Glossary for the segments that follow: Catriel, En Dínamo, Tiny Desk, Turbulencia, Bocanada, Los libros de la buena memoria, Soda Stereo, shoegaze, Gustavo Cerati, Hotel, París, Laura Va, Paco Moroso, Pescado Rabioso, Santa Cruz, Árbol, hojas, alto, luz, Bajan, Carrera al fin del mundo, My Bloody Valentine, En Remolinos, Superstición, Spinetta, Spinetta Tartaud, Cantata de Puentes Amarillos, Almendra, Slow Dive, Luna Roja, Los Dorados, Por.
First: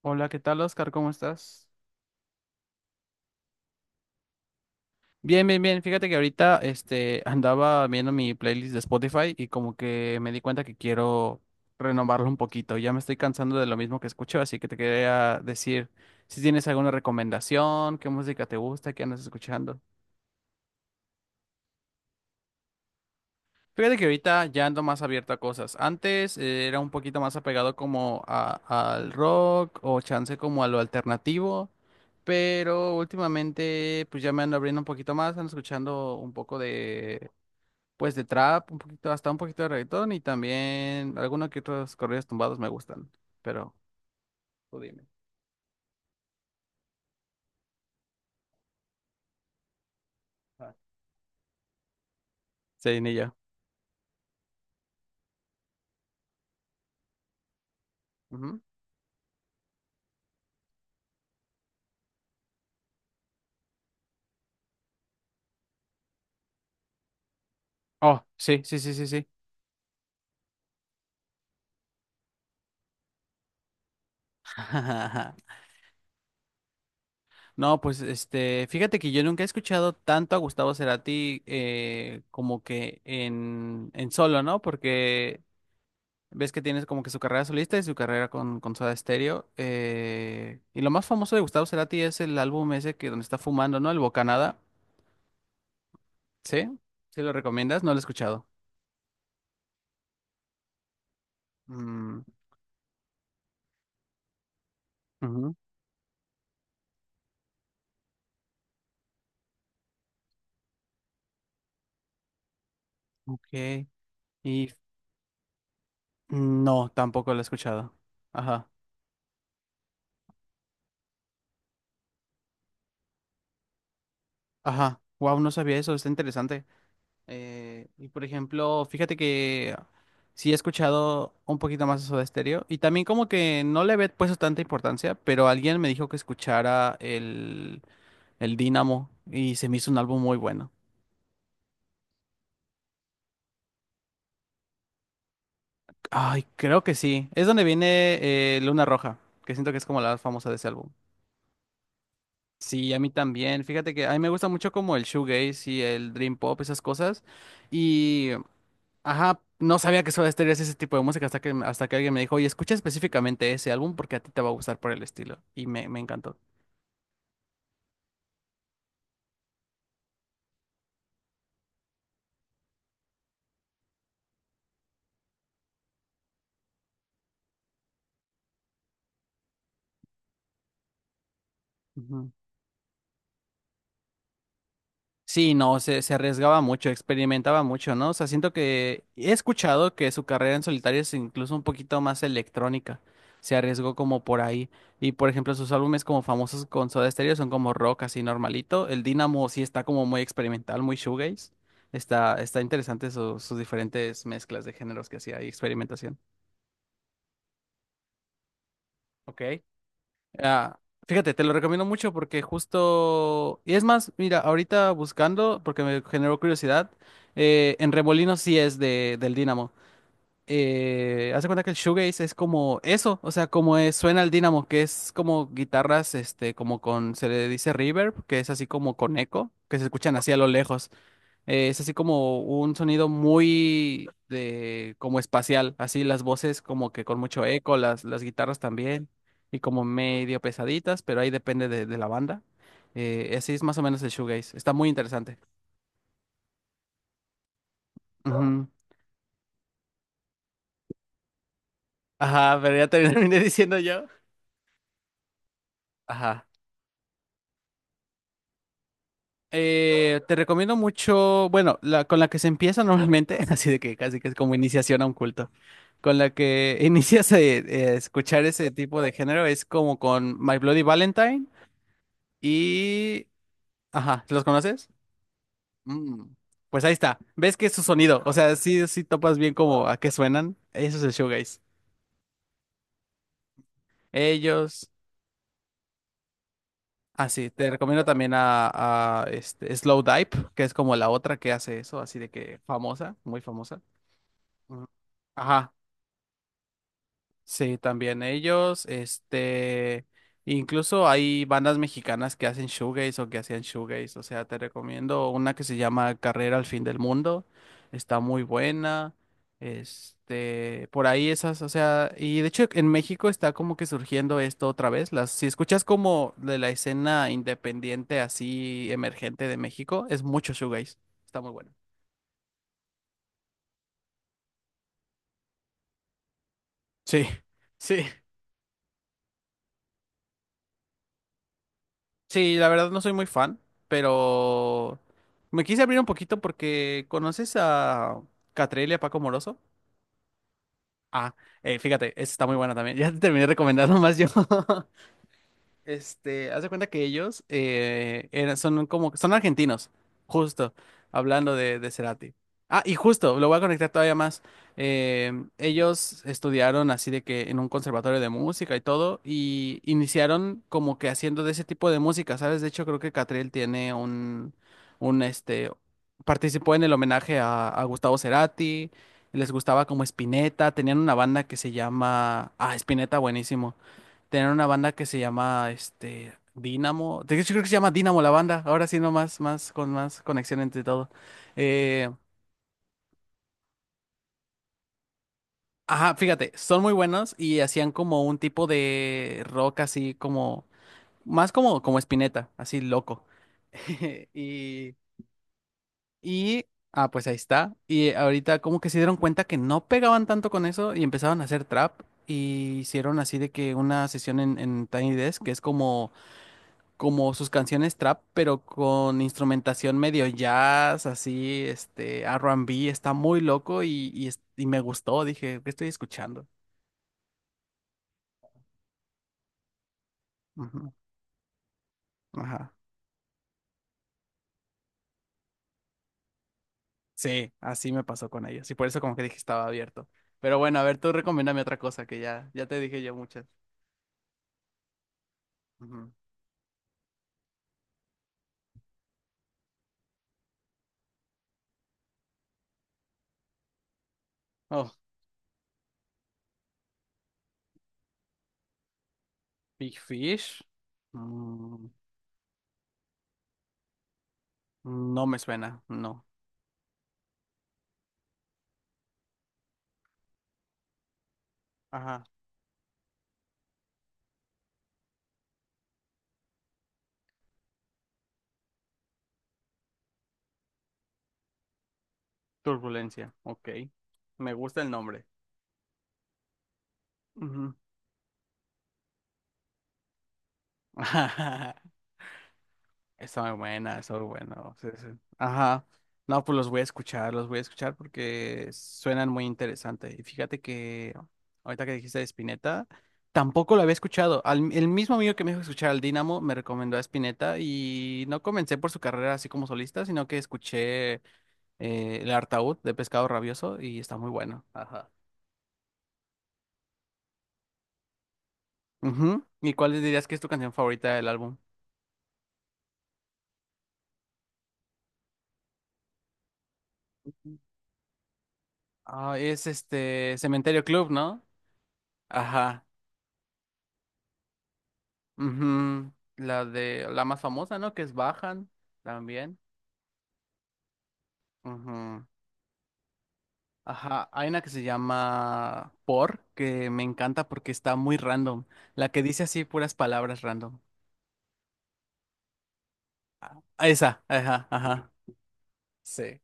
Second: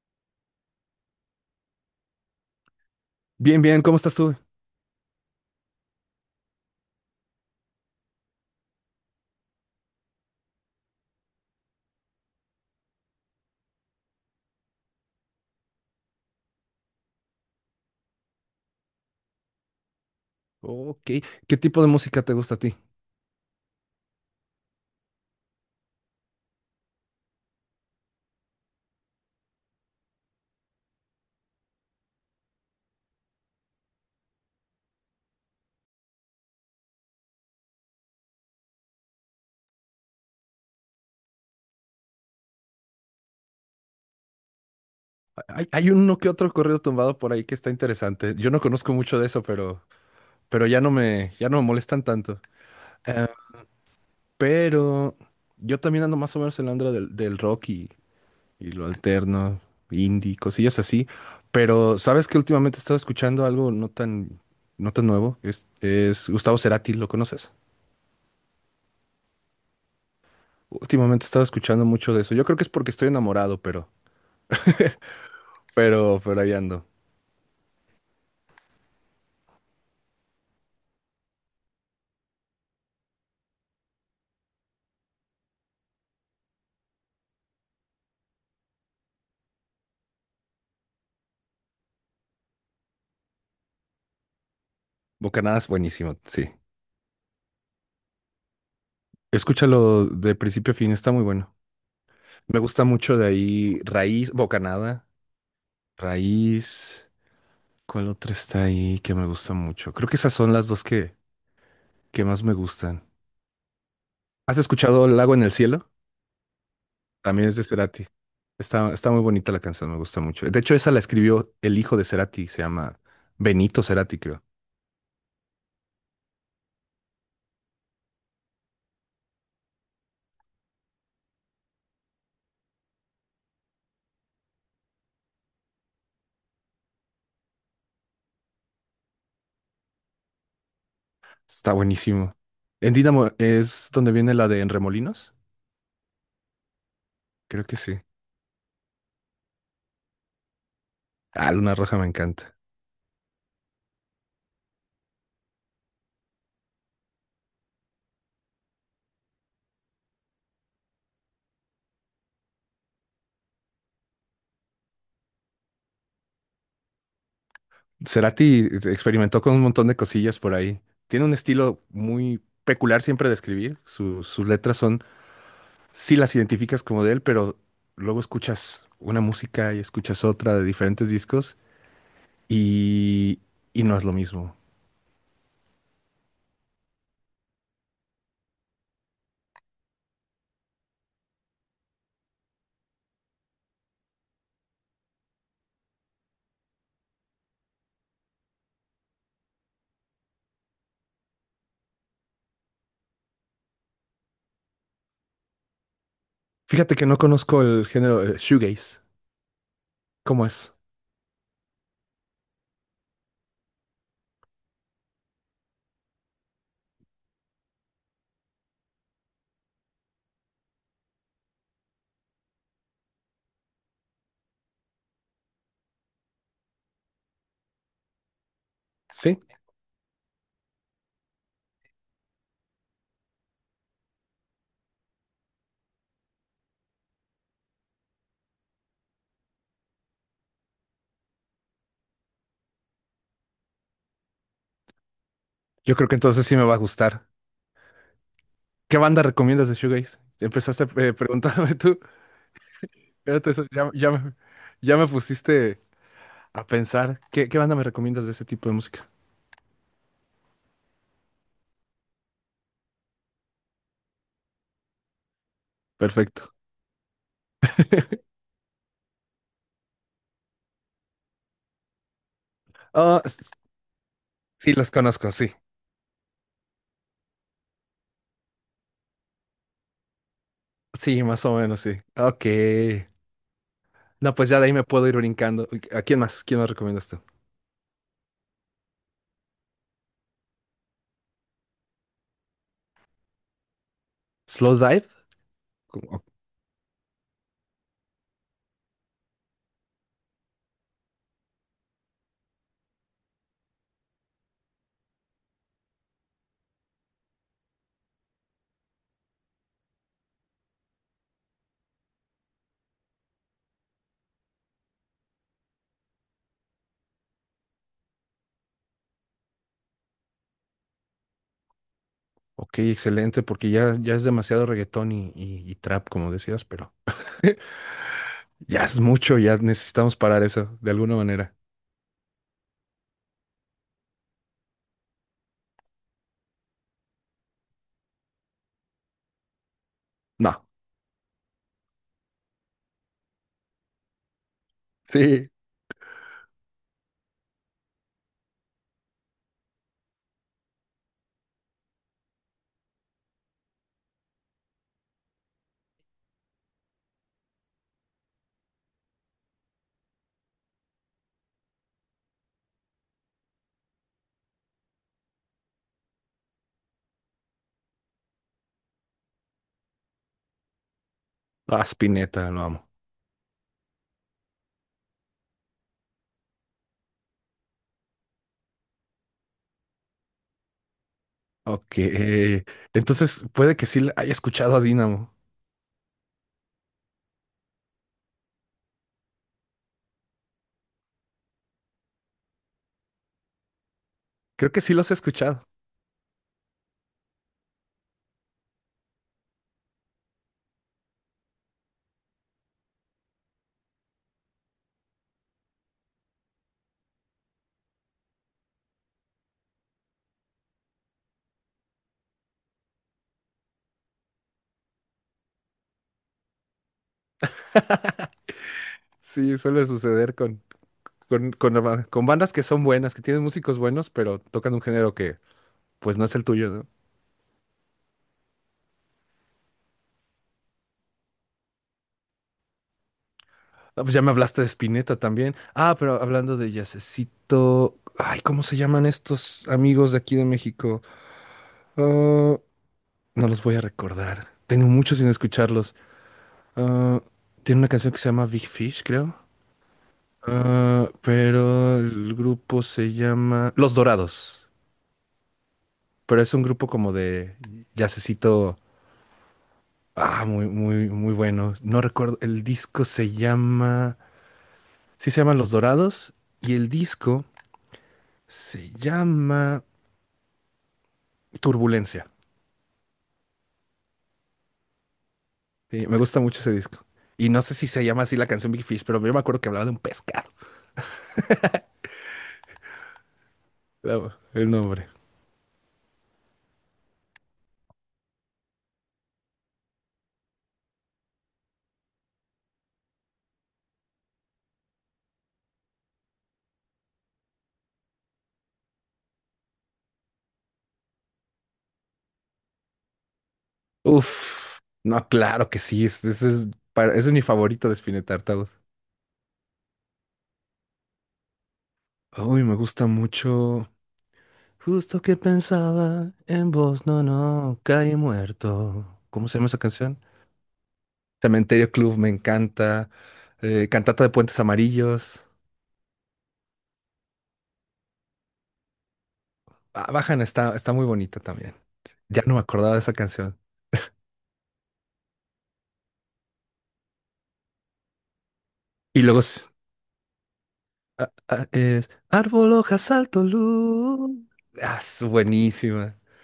Hola, ¿qué tal, Oscar? ¿Cómo estás? Bien, bien, ¿cómo estás tú? Bien, bien, bien. Fíjate que ahorita andaba viendo mi playlist de Spotify y como que me di cuenta que quiero renovarlo un poquito. Ya me estoy cansando de lo mismo que escucho, así que te quería decir si tienes alguna recomendación, qué música te gusta, qué andas escuchando. Ok, ¿qué tipo de música te gusta a ti? Fíjate que ahorita ya ando más abierto a cosas. Antes era un poquito más apegado como al rock o chance como a lo alternativo, pero últimamente pues ya me ando abriendo un poquito más, ando escuchando un poco de, pues, de trap, un poquito hasta un poquito de reggaetón y también algunos que otros corridos tumbados me gustan, pero tú dime. Hay uno que otro corrido tumbado por ahí que está interesante. Yo no conozco mucho de eso, pero, pero Ah. ya no me, ya no me molestan tanto. Sí, ni yo. Pero yo también ando más o menos en la onda del rock Ujú. y lo alterno, indie, cosillas así. Pero sabes que últimamente he estado escuchando algo no tan, no tan nuevo. Es Gustavo Cerati, ¿lo conoces? Oh, sí, sí, sí, sí, sí. Últimamente he estado escuchando mucho de eso. Yo creo que es porque estoy enamorado, pero, pero ahí ando. No, pues fíjate que yo nunca he escuchado tanto a Gustavo Cerati como que en solo, ¿no? Porque ves que tienes como que su carrera solista y su carrera con Soda Stereo. Y lo más famoso de Gustavo Cerati es el álbum ese que donde está fumando, ¿no? El Bocanada. Bocanadas, buenísimo, sí. ¿Sí? ¿Sí lo recomiendas? No lo he escuchado. Escúchalo de principio a fin, está muy bueno. Mm, Me gusta mucho de ahí Raíz, Bocanada, ujú, Raíz. ¿Cuál otra está ahí que me gusta mucho? Creo que esas son las dos que más me gustan. ok. ¿Has Y escuchado Lago en el cielo? No, tampoco lo he También es de escuchado. Cerati. Ajá. Está muy bonita la canción, me gusta mucho. De hecho, esa la escribió el hijo de Cerati, se llama Benito Cerati, creo. Ajá. Wow, no sabía eso, está interesante. Y por ejemplo, fíjate que sí he escuchado un poquito más eso de Stereo. Y también como que no le había puesto tanta importancia, pero alguien me dijo que escuchara el Dínamo y se me hizo un álbum muy bueno. Está buenísimo. En Dínamo es donde viene la de En Remolinos, Ay, creo que sí. Es donde creo que sí. viene Luna Roja, que siento que es como la más famosa de ese álbum. Ah, Luna Roja me encanta. Sí, a mí también. Fíjate que a mí me gusta mucho como el shoegaze y el dream pop, esas cosas. Y Ajá, no sabía que Soda Stereo hacía ese tipo de música hasta que, alguien me dijo, oye, escucha específicamente ese álbum porque a ti te va a gustar por el estilo. Y me encantó. Cerati experimentó con un montón de cosillas por ahí. Tiene un estilo muy peculiar siempre de escribir. Sus letras son, sí las identificas como de él, pero luego escuchas una música y escuchas otra de diferentes discos Ujú. y, y no es lo mismo. Sí, no, se arriesgaba mucho, experimentaba mucho, ¿no? O sea, siento que he escuchado que su carrera en solitario es incluso un poquito más electrónica. Se arriesgó como por ahí. Y por ejemplo, sus álbumes como famosos con Soda Stereo son como rock así normalito. El Dynamo sí está como muy experimental, muy shoegaze. Está interesante sus diferentes mezclas de géneros que hacía y experimentación. Fíjate que no conozco el género shoegaze. Ok. ¿Cómo es? Ah, fíjate, te lo recomiendo mucho porque justo, y es más, mira, ahorita buscando, porque me generó curiosidad, en Remolinos sí es del Dynamo. Haz de cuenta que el shoegaze es como eso, o sea, como suena el Dynamo, que es como guitarras, se le dice reverb, que es así como con Sí, eco, que se escuchan así a lo lejos. Es así como un sonido muy como espacial, así las voces como que con mucho eco, las guitarras también, y como medio pesaditas, pero ahí depende de la banda. Así es más o menos el shoegaze. Está muy interesante. yo creo que entonces sí me va a gustar. Ujú. ¿Qué banda recomiendas de shoegaze? Empezaste preguntándome tú, Ajá, pero ya terminé pero te- diciendo ya, yo. ya me ya me pusiste Ajá. a pensar, ¿qué banda me recomiendas de ese tipo de música? Te recomiendo mucho, bueno, la con la que se empieza normalmente, así de que casi que es como iniciación a un culto. Con la Perfecto. que inicias a, escuchar ese tipo de género es como con My Bloody Valentine. Ah, Y... Ajá, ¿los sí, conoces? los conozco, sí. Mm. Pues ahí está. ¿Ves que es su sonido? O sea, sí, sí topas bien como a qué suenan. Eso es el Sí, más o shoegaze. menos, sí. Ok. No, pues ya de ahí me Ellos... puedo ir brincando. Uy, ¿a quién más? ¿Quién más recomiendas tú? Ah, sí, te recomiendo también a Slow Dive, que es como la otra que hace eso, así de que famosa, muy famosa. ¿Slow Ujú. Dive? Ajá. Co- o- Sí, también ellos, incluso hay bandas mexicanas que hacen shoegaze o que hacían shoegaze, o sea, te recomiendo una que se llama Carrera al fin del mundo, está muy buena, por ahí esas, o sea, y de hecho en México está como que surgiendo esto otra vez, si escuchas como de la escena independiente así emergente de México, es mucho shoegaze, está muy bueno. Ok, excelente, porque ya, ya es demasiado reggaetón y, y trap, como decías, pero Sí, sí. ya es mucho, ya necesitamos parar eso de alguna manera. Sí, la verdad no soy muy fan, pero me quise abrir un poquito porque ¿conoces a Catriel y a Paco Moroso? No, Ah, fíjate, esa está muy buena también. Ya te terminé recomendando más yo. sí. Haz de cuenta que ellos son argentinos, justo, hablando de Cerati. Ah, y justo, lo voy a conectar todavía más. Ellos estudiaron así de que en un conservatorio de música y todo, y iniciaron como que haciendo de ese tipo de música, ¿sabes? De hecho, creo que Catriel tiene un, este, participó en el homenaje a, Gustavo Cerati, les gustaba como Spinetta, tenían una banda que se Ah, llama, Spinetta, lo amo. Spinetta, buenísimo. Tenían una banda que se llama este Dynamo. De hecho, creo que se llama Dynamo la banda. Ahora sí, no más, con más conexión entre todo. Ok. Eh, Entonces, puede que sí haya escuchado a Dynamo. ajá, fíjate, son muy buenos y hacían como un tipo de rock así como, más como Spinetta, así loco. Creo que sí Y, los he escuchado. y, pues ahí está. Y ahorita como que se dieron cuenta que no pegaban tanto con eso y empezaron a hacer trap. Y hicieron así de que una sesión en Tiny Desk, que es como sus canciones trap, pero con instrumentación medio jazz, así, R&B, está muy loco y me gustó, dije, ¿qué estoy escuchando? Sí, suele suceder con, Ujú, con con bandas que ajá. son buenas, que tienen músicos buenos, pero tocan un género que pues no es el tuyo, ¿no? Sí, así me pasó con ellos y por eso como que dije estaba abierto. Pero bueno, a ver, tú recomiéndame otra cosa que ya, ya te dije yo muchas. Ah, pues ya me hablaste de Spinetta también. Ah, Ujú. pero hablando de jazzcito, ay, ¿cómo se llaman estos amigos de aquí de México? Ah, no los voy a recordar. Tengo Oh, mucho sin escucharlos. Ah, tiene una canción que se llama Big Fish, creo. Big Fish. Ah, Mm, pero el grupo se llama Los Dorados. no me suena, no. Pero es un grupo como de jazzcito. Ah, muy, muy, muy bueno. No Ajá, recuerdo. El disco se llama. Sí, se llama Los Dorados. Y el disco se llama Turbulencia. Turbulencia, ok. Me gusta el nombre. Sí, me gusta mucho ese disco. Y no Ujú. sé si se llama así la canción Big Fish, pero yo me acuerdo que hablaba de un pescado. Está muy buena, está muy Claro, el bueno. Sí, sí. nombre. Ajá. No, pues los voy a escuchar, los voy a escuchar porque suenan muy interesantes. Y fíjate que ahorita que dijiste de Spinetta, tampoco lo había escuchado. El mismo amigo que me dijo escuchar al Dynamo me recomendó a Spinetta y no comencé por su carrera así como solista, sino que escuché El Artaud de Pescado Rabioso y está muy bueno. Uf. Ajá. No, claro que sí. Ese es, ese es mi favorito de Spinetta Tartaud. Ujú. ¿Y cuál dirías que es tu canción favorita del álbum? Uy, me gusta mucho. Justo que pensaba en vos, no, no, caí muerto. Ah, ¿Cómo se es llama esa canción? este Cementerio Club, ¿no? Cementerio Club me Ajá. encanta. Cantata de Puentes Amarillos. Ujú, la de la más famosa, ¿no? Que es Bajan también. Ah, Bajan está, está muy bonita también. Ujú. Ya no me acordaba de esa canción. Ajá, hay una que se llama Por, que me encanta porque está muy random. La que Y luego dice así puras palabras random. Es Árbol, hojas, alto, Ah, esa, luz. ajá, Ah, ajá. es buenísima. Sí.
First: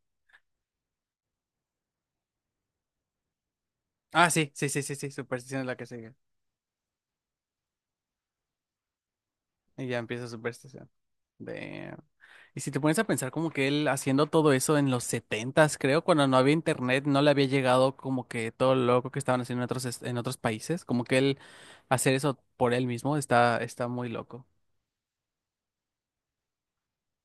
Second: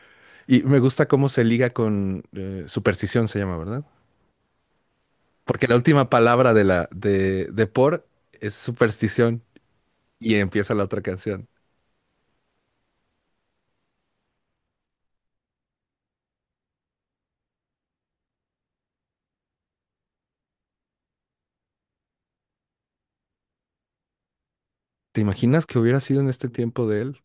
Y me gusta cómo se liga con superstición, se llama, ¿verdad? Ah, sí, sí, sí, sí, sí, Superstición es Porque la la que última sigue. palabra de la de por es superstición Y ya empieza y empieza la Superstición. otra canción. De... Y si te pones a pensar como que él haciendo todo eso en los setentas, creo, cuando no había internet, no le había llegado como que todo lo loco que estaban haciendo en otros, en otros países, como que él hacer eso por él mismo está muy loco. ¿Te imaginas que hubiera sido en este tiempo de él?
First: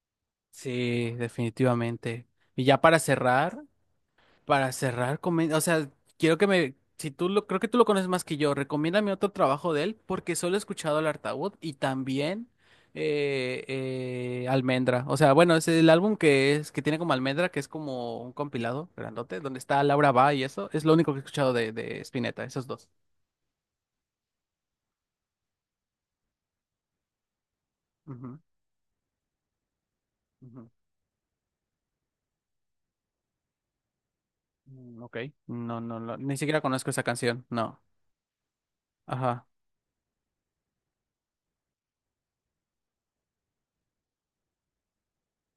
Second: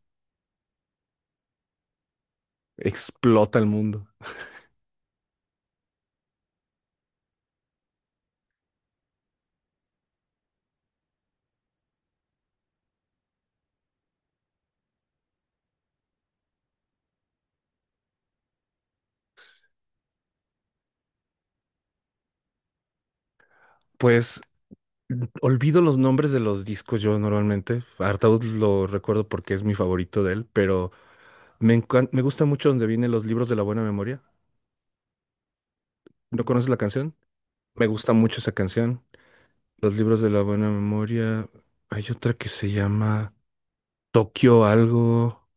Sí, definitivamente. Y ya para Explota cerrar, el mundo. para cerrar, o sea, quiero que me, si tú lo, creo que tú lo conoces más que yo, recomiéndame otro trabajo de él, porque solo he escuchado el Artaud y también Almendra. O sea, bueno, es el álbum que tiene como Almendra, que es como un compilado grandote, donde está Laura Va y eso, es lo único que he escuchado de Spinetta, esos dos. Pues olvido los nombres de los discos yo normalmente. Ujú, Artaud lo recuerdo porque es mi favorito de él, ujú. pero me gusta mucho donde vienen los libros de la buena memoria. Mm, ok. No, no, no, ni ¿No siquiera conoces la conozco esa canción? canción, no. Me gusta mucho esa canción. Ajá. Los libros de la buena memoria. Hay otra que se llama Tokio algo.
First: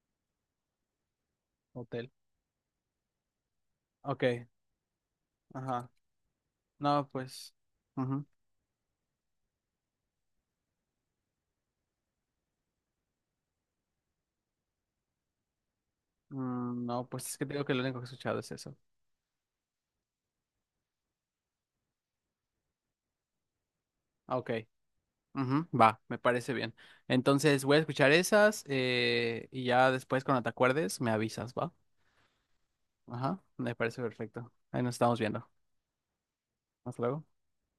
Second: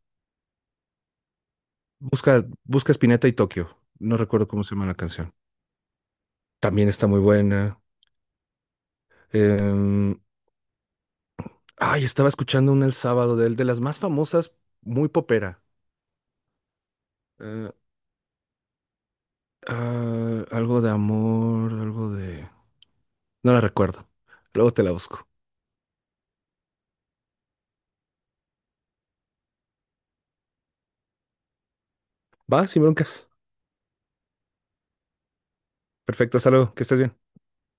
Hotel. Busca, busca Spinetta y Tokio. No Ok, recuerdo cómo se llama la canción. ajá. También está No, muy pues. buena. Ujú. Em, ay, estaba escuchando una el sábado de él, de las más famosas, muy popera. No, pues es que digo Eh, que lo único que he escuchado es eso. Algo de amor, algo de... No la recuerdo. Ah, ok. Luego te la busco. Ujú, va, me parece bien. Entonces voy a escuchar esas y ya después cuando te acuerdes me avisas, ¿va? Va, sin broncas. Ajá, me parece perfecto. Ahí nos estamos viendo. Perfecto, hasta luego, que estés Hasta luego. bien.